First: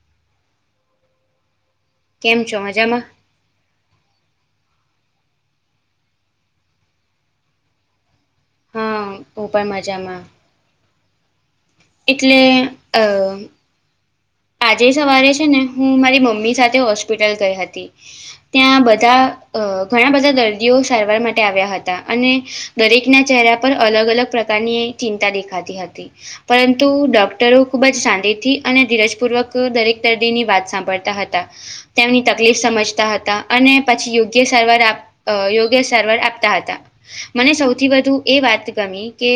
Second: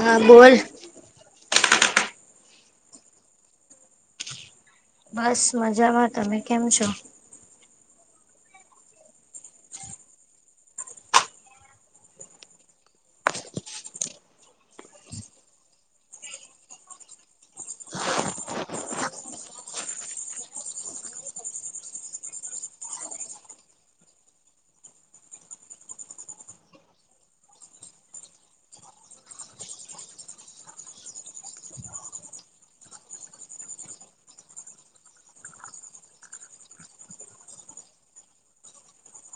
હા બોલ કેમ છો મજામાં? બસ મજામાં તમે કેમ છો? હુ પણ મજામાં એટલે અ આજે સવારે છે, ને હું મારી મમ્મી સાથે હોસ્પિટલ ગઈ હતી. ત્યાં બધા અ ઘણા બધા દર્દીઓ સારવાર માટે આવ્યા હતા અને દરેકને ચહેરા પર અલગ અલગ પ્રકારની ચિંતા દેખાતી હતી. પરંતુ ડોક્ટરો ખૂબ જ શાંતિથી અને ધીરજ પૂર્વક દરેક દર્દીની વાત સાંભળતા હતા. તેમની તકલીફ સમજતા હતા અને પછી યોગ્ય સારવાર આ અ યોગ્ય સારવાર આપતા હતા મને સૌથી વધુ એ વાત ગમી કે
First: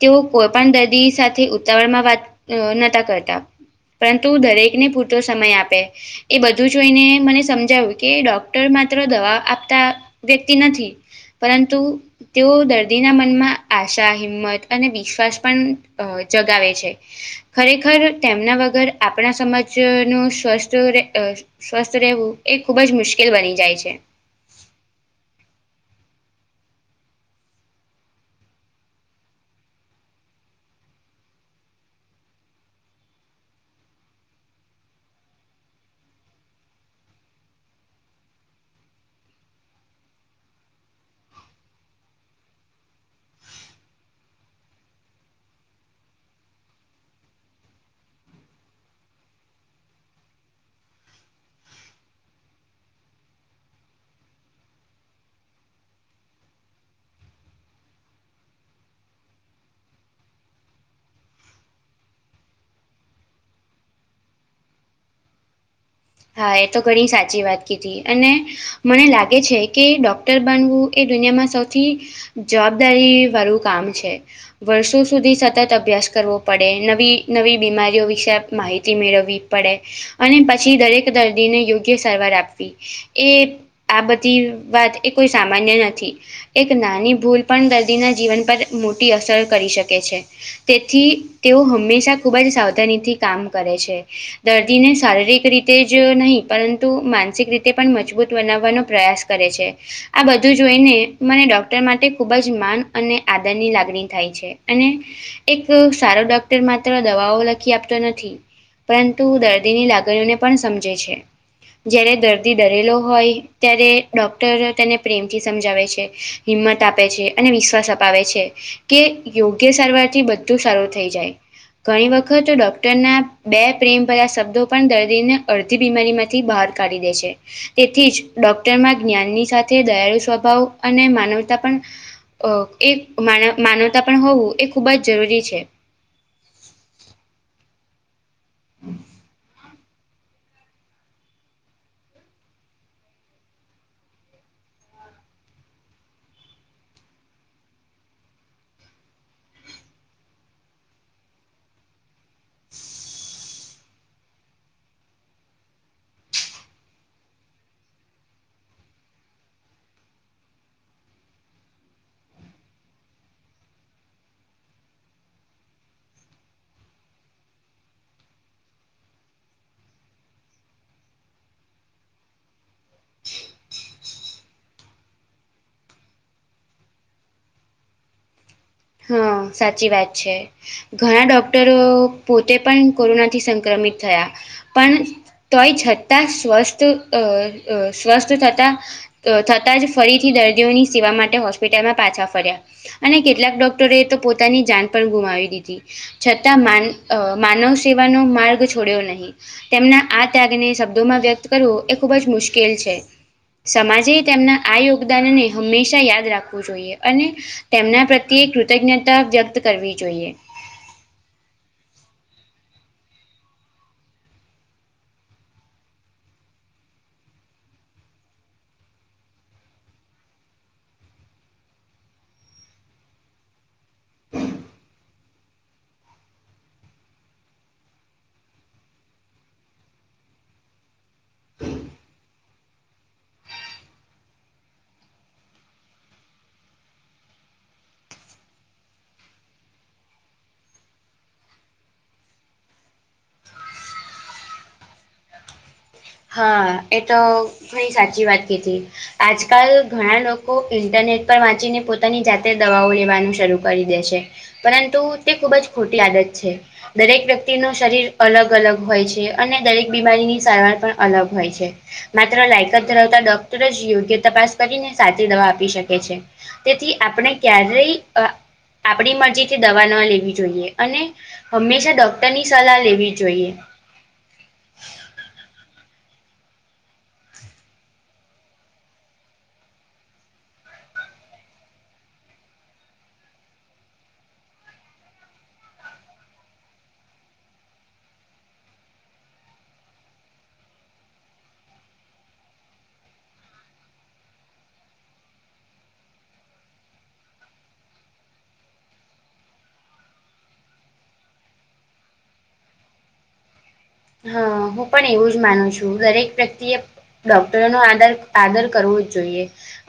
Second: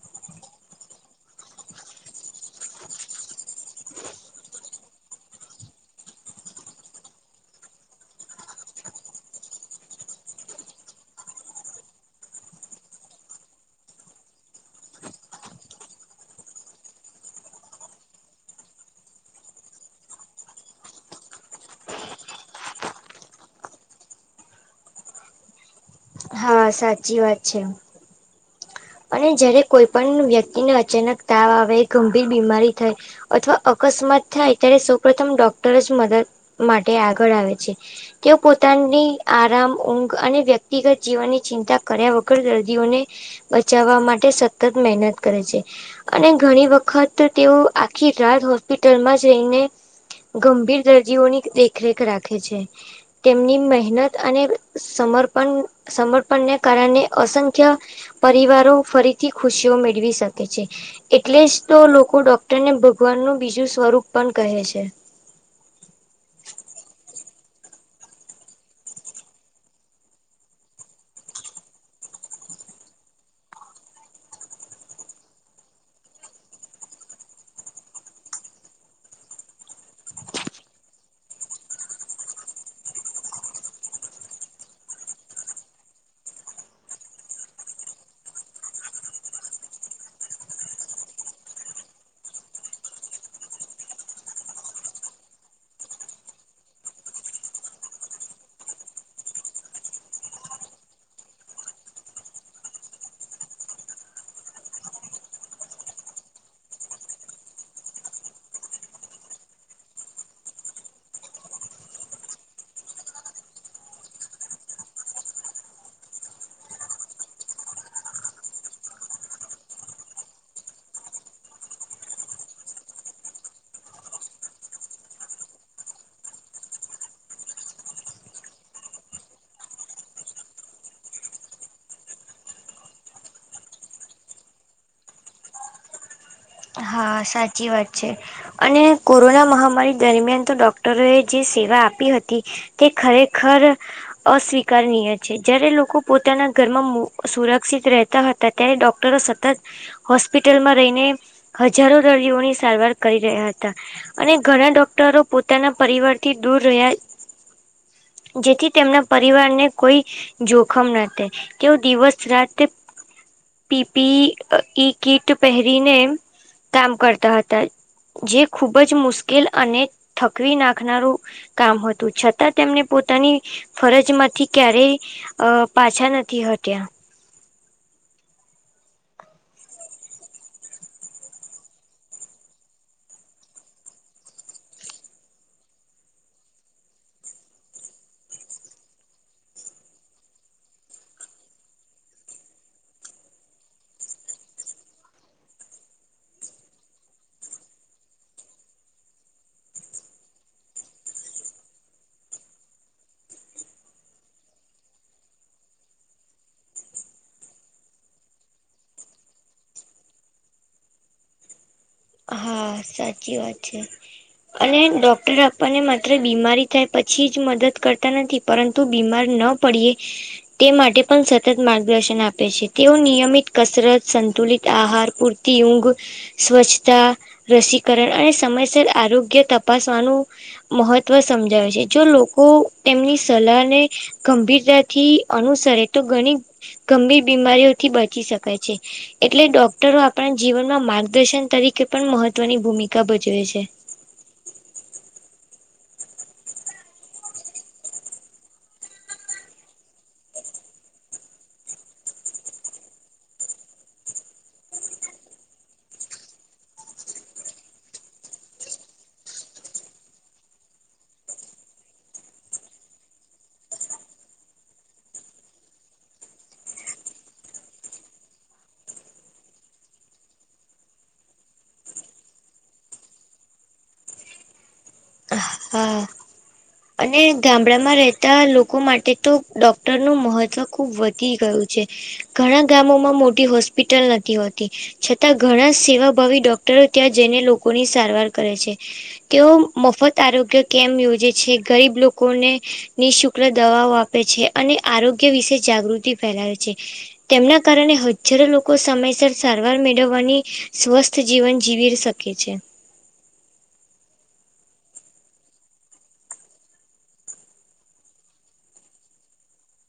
તેઓ કોઈ પણ દર્દી સાથે ઉતાવળમાં વાત નતા કરતા પરંતુ દરેકને પૂરતો સમય આપે એ બધું જોઈને મને સમજાવ્યું કે ડોક્ટર માત્ર દવા આપતા વ્યક્તિ નથી પરંતુ તેઓ દર્દીના મનમાં આશા, હિંમત અને વિશ્વાસ પન અ જગાવે છે. ખરેખર તેમના વગર આપણા સમાજ નુ [unintelligible] સ્વસ્થ રહેવું એ ખુબ જ મુશ્કેલ બની જાય છે. હા સાચી વાત છે. અને જયારે કોઈ પણ વ્યક્તિને અચાનક તાવ આવે ગંભીર બીમારી થાય. અથવા અકસ્માત થાય ત્યારે સૌ પ્રથમ ડોક્ટર જ મદદ માટે આગળ આવે છે. તેઓ પોતાની આરામ, ઊંઘ અને વ્યક્તિગત જીવનની ચિંતા કર્યા વગર દર્દીઓને બચાવવા માટે સતત મહેનત કરે છે. અને ઘણી વખત તેઓ આખી રાત હોસ્પિટલમાં જઈને ગંભીર દર્દીઓની દેખરેખ રાખે છે. તેમની મહેનત અને સમર્પણ સમર્પણને કારણે અસંખ્ય પરિવારો ફરીથી ખુશીઓ મેળવી શકે છે. એટલે જ તો લોકો ડોક્ટરને ભગવાનનું બીજું સ્વરૂપ પણ કહે છે. હા એ તો ઘણી સાચી વાત કીધી અને મને લાગે છે, કે ડોક્ટર બાનવું એ દુનિયામાં સૌથી જવાબદારી વાળું કામ છે. વર્ષો સુધી સતત અભ્યાસ કરવો પડે નવી નવી બીમારીઓ વિશે માહિ તી મેળવવી પડે અને પછી દરેક દર્દીને યોગ્ય સારવાર આપવી એ આ બધી વાત એ કોઈ સામાન્ય નથી. એક નાની ભૂલ પણ દર્દીના જીવન પર મોટી અસર કરી શકે છે. તેથી તેઓ હંમેશા ખૂબ જ સાવધાની થી કામ કરે છે. દર્દી ને શારીરિક રીત તે જ નહી પરંતુ માનસિક રીતે પણ મજબૂત બનાવવાનો પ્રયાસ કરે છે. આ બધું જોઈને મને ડોક્ટર માટે ખૂબ જ માન અને આદરની લાગણી થાય છે અને એક સારો ડોક્ટર માત્ર દવાઓ લખી આપતો નથી. પરંતુ દર્દીની લાગણીઓને પણ સમજે છે. જયારે દર્દી ડરેલો હોય ત્યારે ડોક્ટર તેને પ્રેમથી સમજાવે છે. હિંમત આપે છે અને વિશ્વાસ અપાવે છે. કે યોગ્ય સારવાર થી બધું સારું થઈ જાય. ઘણી વખત ડોક્ટરના બે પ્રેમ ભર્યા શબ્દો પણ દર્દી ને અડધી બીમારી માંથી બહાર કાઢી દે છે. તેથી જ ડોક્ટરમાં જ્ઞાનની સાથે દયાળુ સ્વભાવ અને માનવતા પણ અ એક માન માનવતા પણ હોવું એ ખૂબ જ જરૂરી છે. હ સાચી વાત છે અને કોરોના મહામારી દરમિયાન તો ડૉક્ટર અવે જે સેવા આપી હતી તે ખરેખર અસ્વીકારનીય છે જયારે લોકો પોતાના ઘરમાં સુરક્ષિત રહેતા હતા. ત્યારે ડોક્ટરો સતત હોસ્પિટલમાં રહીને. જરૂર [unintelligible] સારવાર કરી રહ્યા હતા. અને ઘણા ડોક્ટરો પોતાના પરિવાર થી દૂર રહ્યા. જેથી તેમના પરિવારને કોઈ જોખમ [unintelligible] તેઓ દિવસ રાતે પી. પી. ઈ [unintelligible] કીટ પહેરીને કામ કરતા હતા જે ખૂબજ મુશ્કેલ અને થકવી નાખનારું કામ હતું છતાં તેમને પોતાની ફરજમાંથી ક્યારેય અ પાછા નથી હત્યાં હમ્મ સાચી વાત છે. ઘણા ડોક્ટરો પોતે પણ કોરોનાથી સંક્રમિત થયા. પણ તોય છતાં સ્વસ્થ [unintelligible] થતા થતાં જ ફરીથી દર્દીઓની સેવા માટે હોસ્પિટલમાં પાછા ફર્યા અને કેટલાક ડોક [unintelligible] પોતાની જાન પણ ગુમાવી દીધી. છતાં માન અ માનવ સેવાનો માર્ગ છોડ્યો નહીં તેમના આ ત્યાગને શબ્દોમાં વ્યક્ત કરવું એ ખૂબ જ મુશ્કેલ છે. સમાજે તેમના આ યોગદાનને હંમેશા યાદ રાખવું જોઈએ અને તેમના પ્રત્યે કૃતજ્ઞતા વ્યક્ત કરવી જોઈએ. હા સાચી વાત છે. [inaudible] અને ડૉક્ટર આપણને માત્ર બીમારી થાય પછી જ મદદ કરતા નથી પરંતુ બીમાર ન પડીએ તે માટે પણ સતત માર્ગદર્શન આપે છે તેઓ નિયમિત કસરત સંતુલિત આહાર પૂર [unintelligible] ઊઘ સ્વ [unintelligible] રસીકરણ અને સમયસર આરોગ્ય તપાસવાનું મહત્વ સમજાવે છે જો લોકો તેમની સલાહને ગંભીરતાથી અનુસરે તો ઘણી ગંભીર બીમારીઓથી બચી શકાય છે. એટલે ડોક્ટરો આપણા જીવનમાં માર્ગદર્શન તરીકે પણ મહત્વની ભૂમિકા ભજવે છે હા એ તો થોડી સાચી વાત કીધી આજકાલ ઘણા લોકો ઇન્ટરનેટ પર વાંચીને પોતાની જાતે દવાઓ લેવાનું શરૂ કરી દે છે પરંતુ તે ખુબ જ ખોટી આદત છે દરેક વ્યક્તિ નું શરીર અલગ અલગ હોય છે અને દરેક બીમારીની સારવાર પણ અલગ હોય છે. માત્ર લાયકાત ધરાવતા ડોક્ટર જ કરીને સાચી દવા આપી શકે છે. તેથી આપણે ક્યારેય આપણી મરજીથી દવા ન લેવી જોઈએ અને હંમેશા ડોક્ટરની સલાહ લેવી જોઈએ. હા. અને ગામડામાં રહેતા લોકો માટે તો ડોક્ટર ખૂબ વધુ છે ઘણા મોટી હોસ્પિટલ નથી હોતી. છતાં ઘણા સેવાભાવી ડોક્ટરો ત્યાં જઈને લોકોની સારવાર કરે છે. [unintelligible] આરોગ્ય કેમ્પ યોજે છે ગરીબ લોકોને નિઃશુલ્ક દવાઓ આપે છે. અને આરોગ્ય વિશે જાગૃતિ ફેલાવે છે. તેમના કારણે હજારો લોકો સમયસર સારવાર મેળવવાની સ્વસ્થ જીવન જીવી શકે છે. હા હું પણ એવું જ માનું છું દરેક વ્યક્તિએ ડોક્ટરો નો આદર આદર કરવો જ જોઈએ.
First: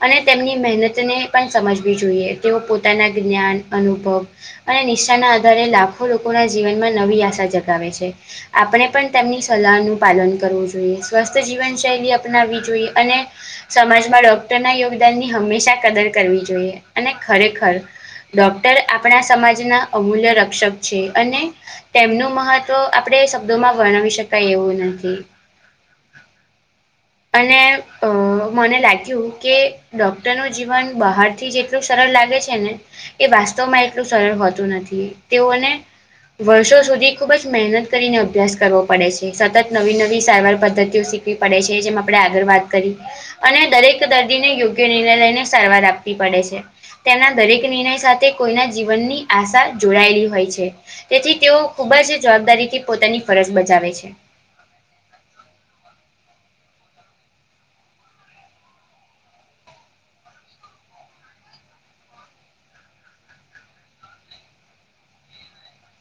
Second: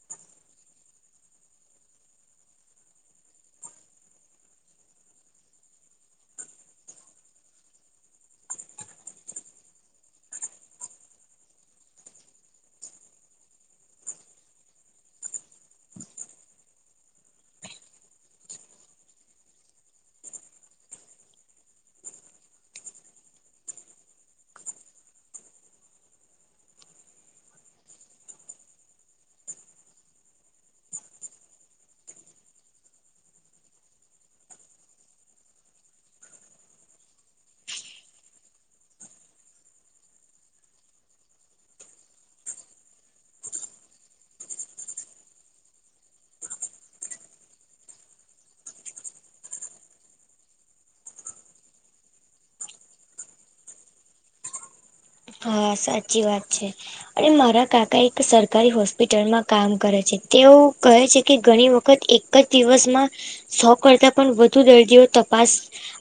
અને તેમની મહેનતને પણ સમજવી જોઈએ તેઓ પોતાના જ્ઞાન અનુભવ અને નિષ્ઠાના આધારે લાખો લોકોના જીવનમાં નવી આશા જગાવે છે આપણે પણ તેમની સલાહનું પાલન કરવું જોઈએ સ્વસ્થ જીવનશૈલી અપનાવવી જોઈએ અને સમાજમાં ડોક્ટરના યોગદાન ની હંમેશા કદર કરવી જોઈએ અને ખરેખર ડોક્ટર આપણા સમાજના અમૂલ્ય રક્ષક છે અને તેમનું મહત્વ આપણે શબ્દોમાં વર્ણવી શકાય એવું નથી. અને અ મને લાગ્યું કે ડોક્ટર નું જીવન બહાર થી જેટલું સરળ લાગે છે ને એ વાસ્તવમાં એટલું સરળ હોતું તેઓને વર્ષો સુધી ખુબ જ મહેનત કરીને અભ્યાસ કરવો પડે છે સતત નવી નવી સાયબર પદ્ધતિઓ શીખવી પડે છે જેમ આપણે આગળ વાત કરી. અને દરેક દર્દીને યોગ્ય નિર્ણય લઈને સારવાર આપવી પડે છે. તેના દરેક નિર્ણય સાથે કોઈના જીવનની આશા જોડાયેલી હોય છે. તેથી તેઓ ખૂબ જ જવાબદારીથી પોતાની ફરજ બજાવે છે. હા સાચી વાત છે. અને મારા કાકા એક સરકારી હોસ્પિટલમાં કામ કરે છે તેઓ કહે છે કે ઘણી વખત એક એક જ દિવસમાં સો કરતા પણ વધુ દર્દીઓ તપાસ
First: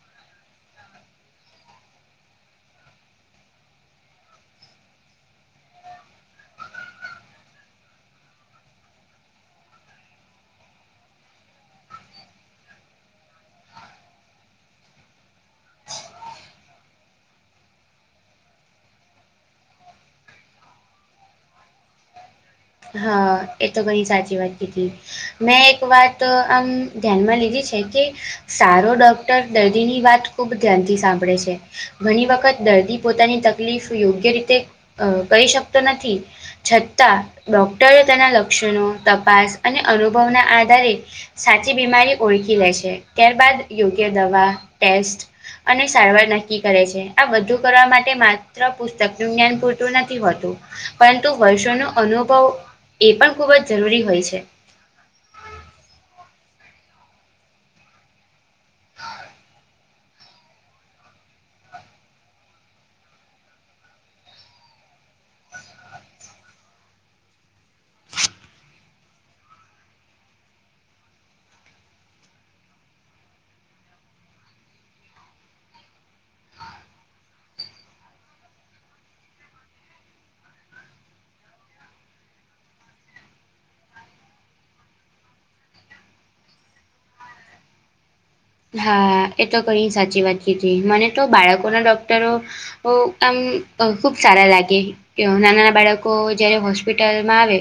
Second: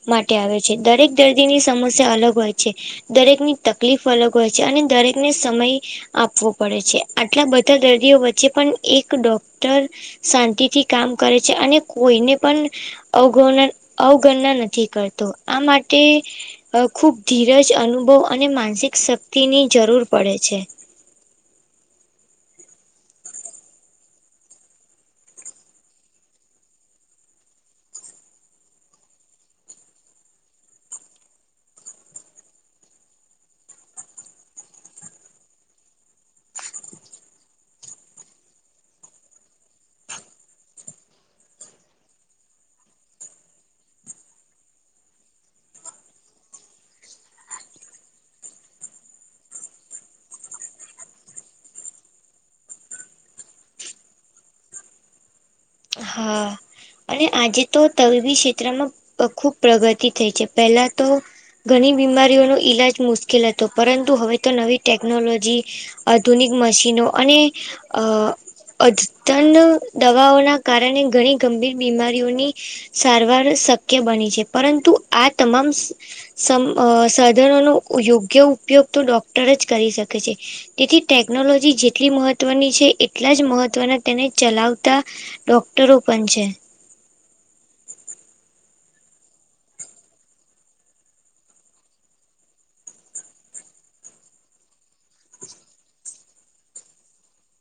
માટે આવે છે દરેક દર્દીની સમસ્યા અલગ હોય છે દરેકની તકલીફ અલગ હો છે અને દરેકને સમય આપવો પડે છે આટલા બધા દર્દીઓ વચ્ચે પણ એક ડોક્ટર શાંતિથી કામ કરે છે અને કોઈને પણ અવગણ અવગણના નથી કરતો આ માટે અ ખુબ ધીરજ અનુભવ અને માનસિક શક્તિની જરૂર પડે છે. હા એ તો ઘણી સાચી વાત કીધી મેં એક વાત આમ ધ્યાનમાં લીધી છે કે સારો ડોક્ટર દર્દીની વાત ખુબ ધ્યાનથી સાંભળે છે. ઘણી વખત દર્દી પોતાની તકલીફ યોગ્ય રીતે કરી અહ શકતો નથી. છતાં ડોક્ટરો તેના લક્ષણો તપાસ અને અનુભવના આધારે સાચી બીમારી ઓળખી લે છે. ત્યારબાદ યોગ્ય દવા ટેસ્ટ અને સારવાર નક્કી કરે છે આ બધું કરવા માટે માત્ર પુસ્તકનું જ્ઞાન પૂરતું નથી હોતું. પરંતુ વર્ષોનો અનુભવ એ પણ ખૂબઅજ જરૂરી હોય છે. હા. અને આજે તો તબીબી ક્ષેત્રમાં અહ ખૂબ પ્રગતિ થઈ છે. પેલા તો ઘણી બીમારીઓનો ઈલાજ મુશ્કેલ હતો પરંતુ હવે તો નવી ટેકનોલોજી આધુનિક મશીનો અને અહ અધન દવાઓના કારણે ઘણી ગંભીર બીમારીઓની સારવાર શક્ય બની છે. પરંતુ આ તમામ સમ અહ સાધનો નો યોગ્ય ઉપયોગ તો ડોક્ટર જ કરી શકે છે. તેથી ટેકનોલોજી જેટલી મહત્વની એટલા જ મહત્વના તેને ચલાવતા ડૉક્ટરો ઓ પન છે. હા એ તો ઘણી સાચી વાત કીધી. મને તો બાળકોના ડોક્ટરો ઓ આમ અહ ખુબ સારા લાગે. કે ના નાના બાળકો જયારે હોસ્પિટલમાં આવે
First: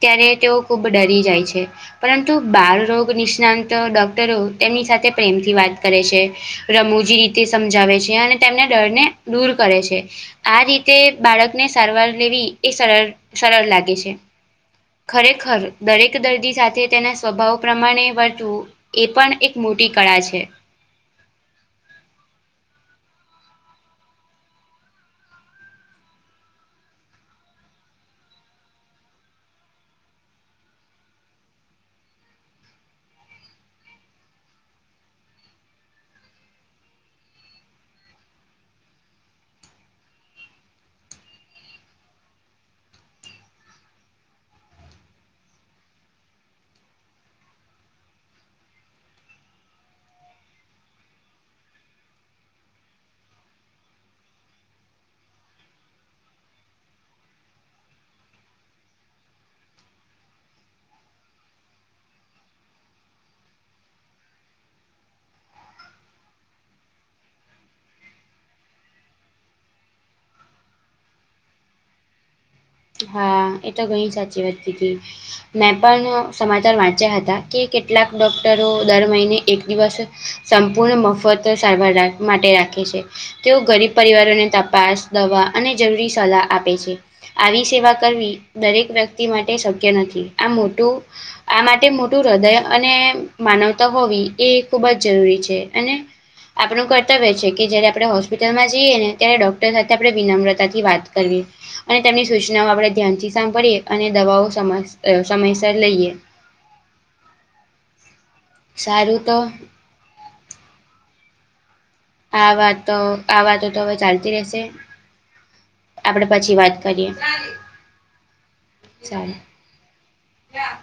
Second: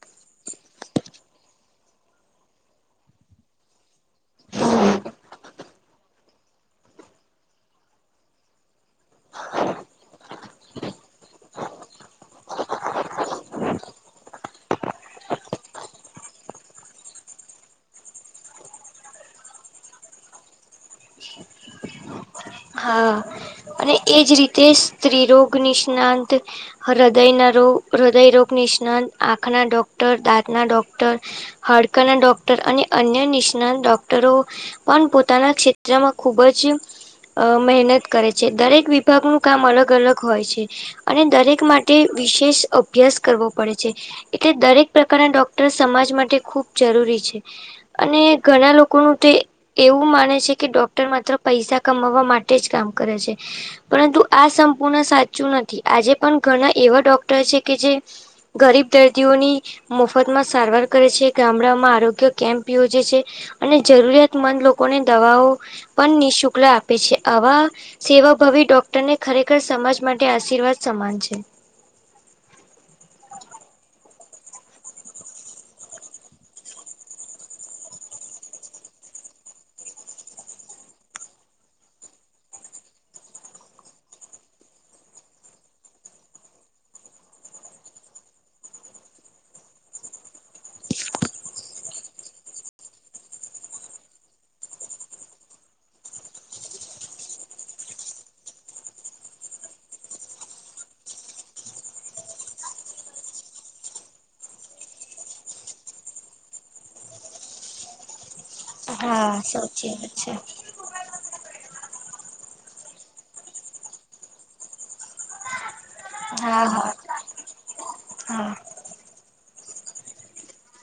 ત્યારે તેઓ ખુબ ડરી જાય છે. પરંતુ બાળરોગ નિષ્ણ તો ડોક ટરો તેની સાથે તેમથી વાત કરે છે, રમૂજી રીતે સમજાવે છે અને તેમના ડર ને દૂર કરે છે. આ રીતે બાળકને સારવાર લેવી એ સરળ સરળ લાગે છે. ખરેખર દરેક દર્દી સાથે તેના સ્વભાવ પ્રમાણે વર્તવું એ પણ એક મોટી કળા છે. હા. ને જ રીતે સ્ત્રી રોગ નિષ્ણાત હૃદય ના રોગ હૃદયરોગ નિષ્ણાંત, આંખના ડોક્ટર, દાંતના ડોક્ટર હાડકાના ડોક્ટર અને અન્ય નિષ્ણાંત ડોક્ટરો પણ પોતાના ક્ષેત્રમાં ખુબ જ અહ મહેનત કરે છે દરેક વિભાગનું કામ અલગ અલગ હોય છે. અને દરેક માટે વિશેષ અભ્યાસ કરવો પડે છે. એટલે દરેક પ્રકારના ડોક્ટર સમાજ માટે ખૂબ જરૂરી છે. અને ઘણા લોકોનું તે એવું માને છે કે ડોક્ટર માત્ર પૈસા કમાવવા માટે જ કામ કરે છે. પરંતુ આ સંપૂર્ણ સાચું નથી. આજે પણ ઘણા એવા ડોક્ટર છે કે જે ગરીબ દર્દીઓ ની મફતમાં સારવાર કરે છે. ગામડામાં આરોગ્ય કેમ્પ યોજે છે. અને જરૂરિયાત મંદ લોકોને દવાઓ પણ નિઃશુક્લ આપે છે આવા સેવાભવી ડોક તેને ખરેખર સમજ માટે આશીર્વાદ સમાન છે. હા એ તો ઘણી સાચી વાતી કીધી. મેં પણ સમાચાર વાંચ્યા હતા, કે કેટલાક ડોક્ટરો દર મહિને એક દિવસ સંપૂર્ણ મફત સારવાર રા-માટે રાખે છે. તેઓ ગરીબ પરિવારોને તપાસ ગીદવા અને જરૂરી સલાહ આપે છે. આવી સેવા કરવી દરેક વ્યક્તિ માટે શક્ય નથી. આ મોટું આ માટે મોટું હૃદય અને માનવતા હોવી એ ખૂબ જ જરૂરી છે. અને આપણું કર્તવ્ય છે કે જયારે આપણે હોસ્પિટલમાં જઈએ ને ત્યારે ડોક્ટર સાથે આપણે વિનમ્રતા થી વાત કરવી. અને તેમની સૂચનાઓ આપણે ધ્યાનથી સાંભળીએ, અને દવાઓ સમયસર લઈએ. સારું હા તો સાચી વાત છે. આ વાતો આ વાતો તો હવે ચાલતી રહેશે. આપડે પછી હા હા વાત કરીએ. હા. સારું ક્યાં?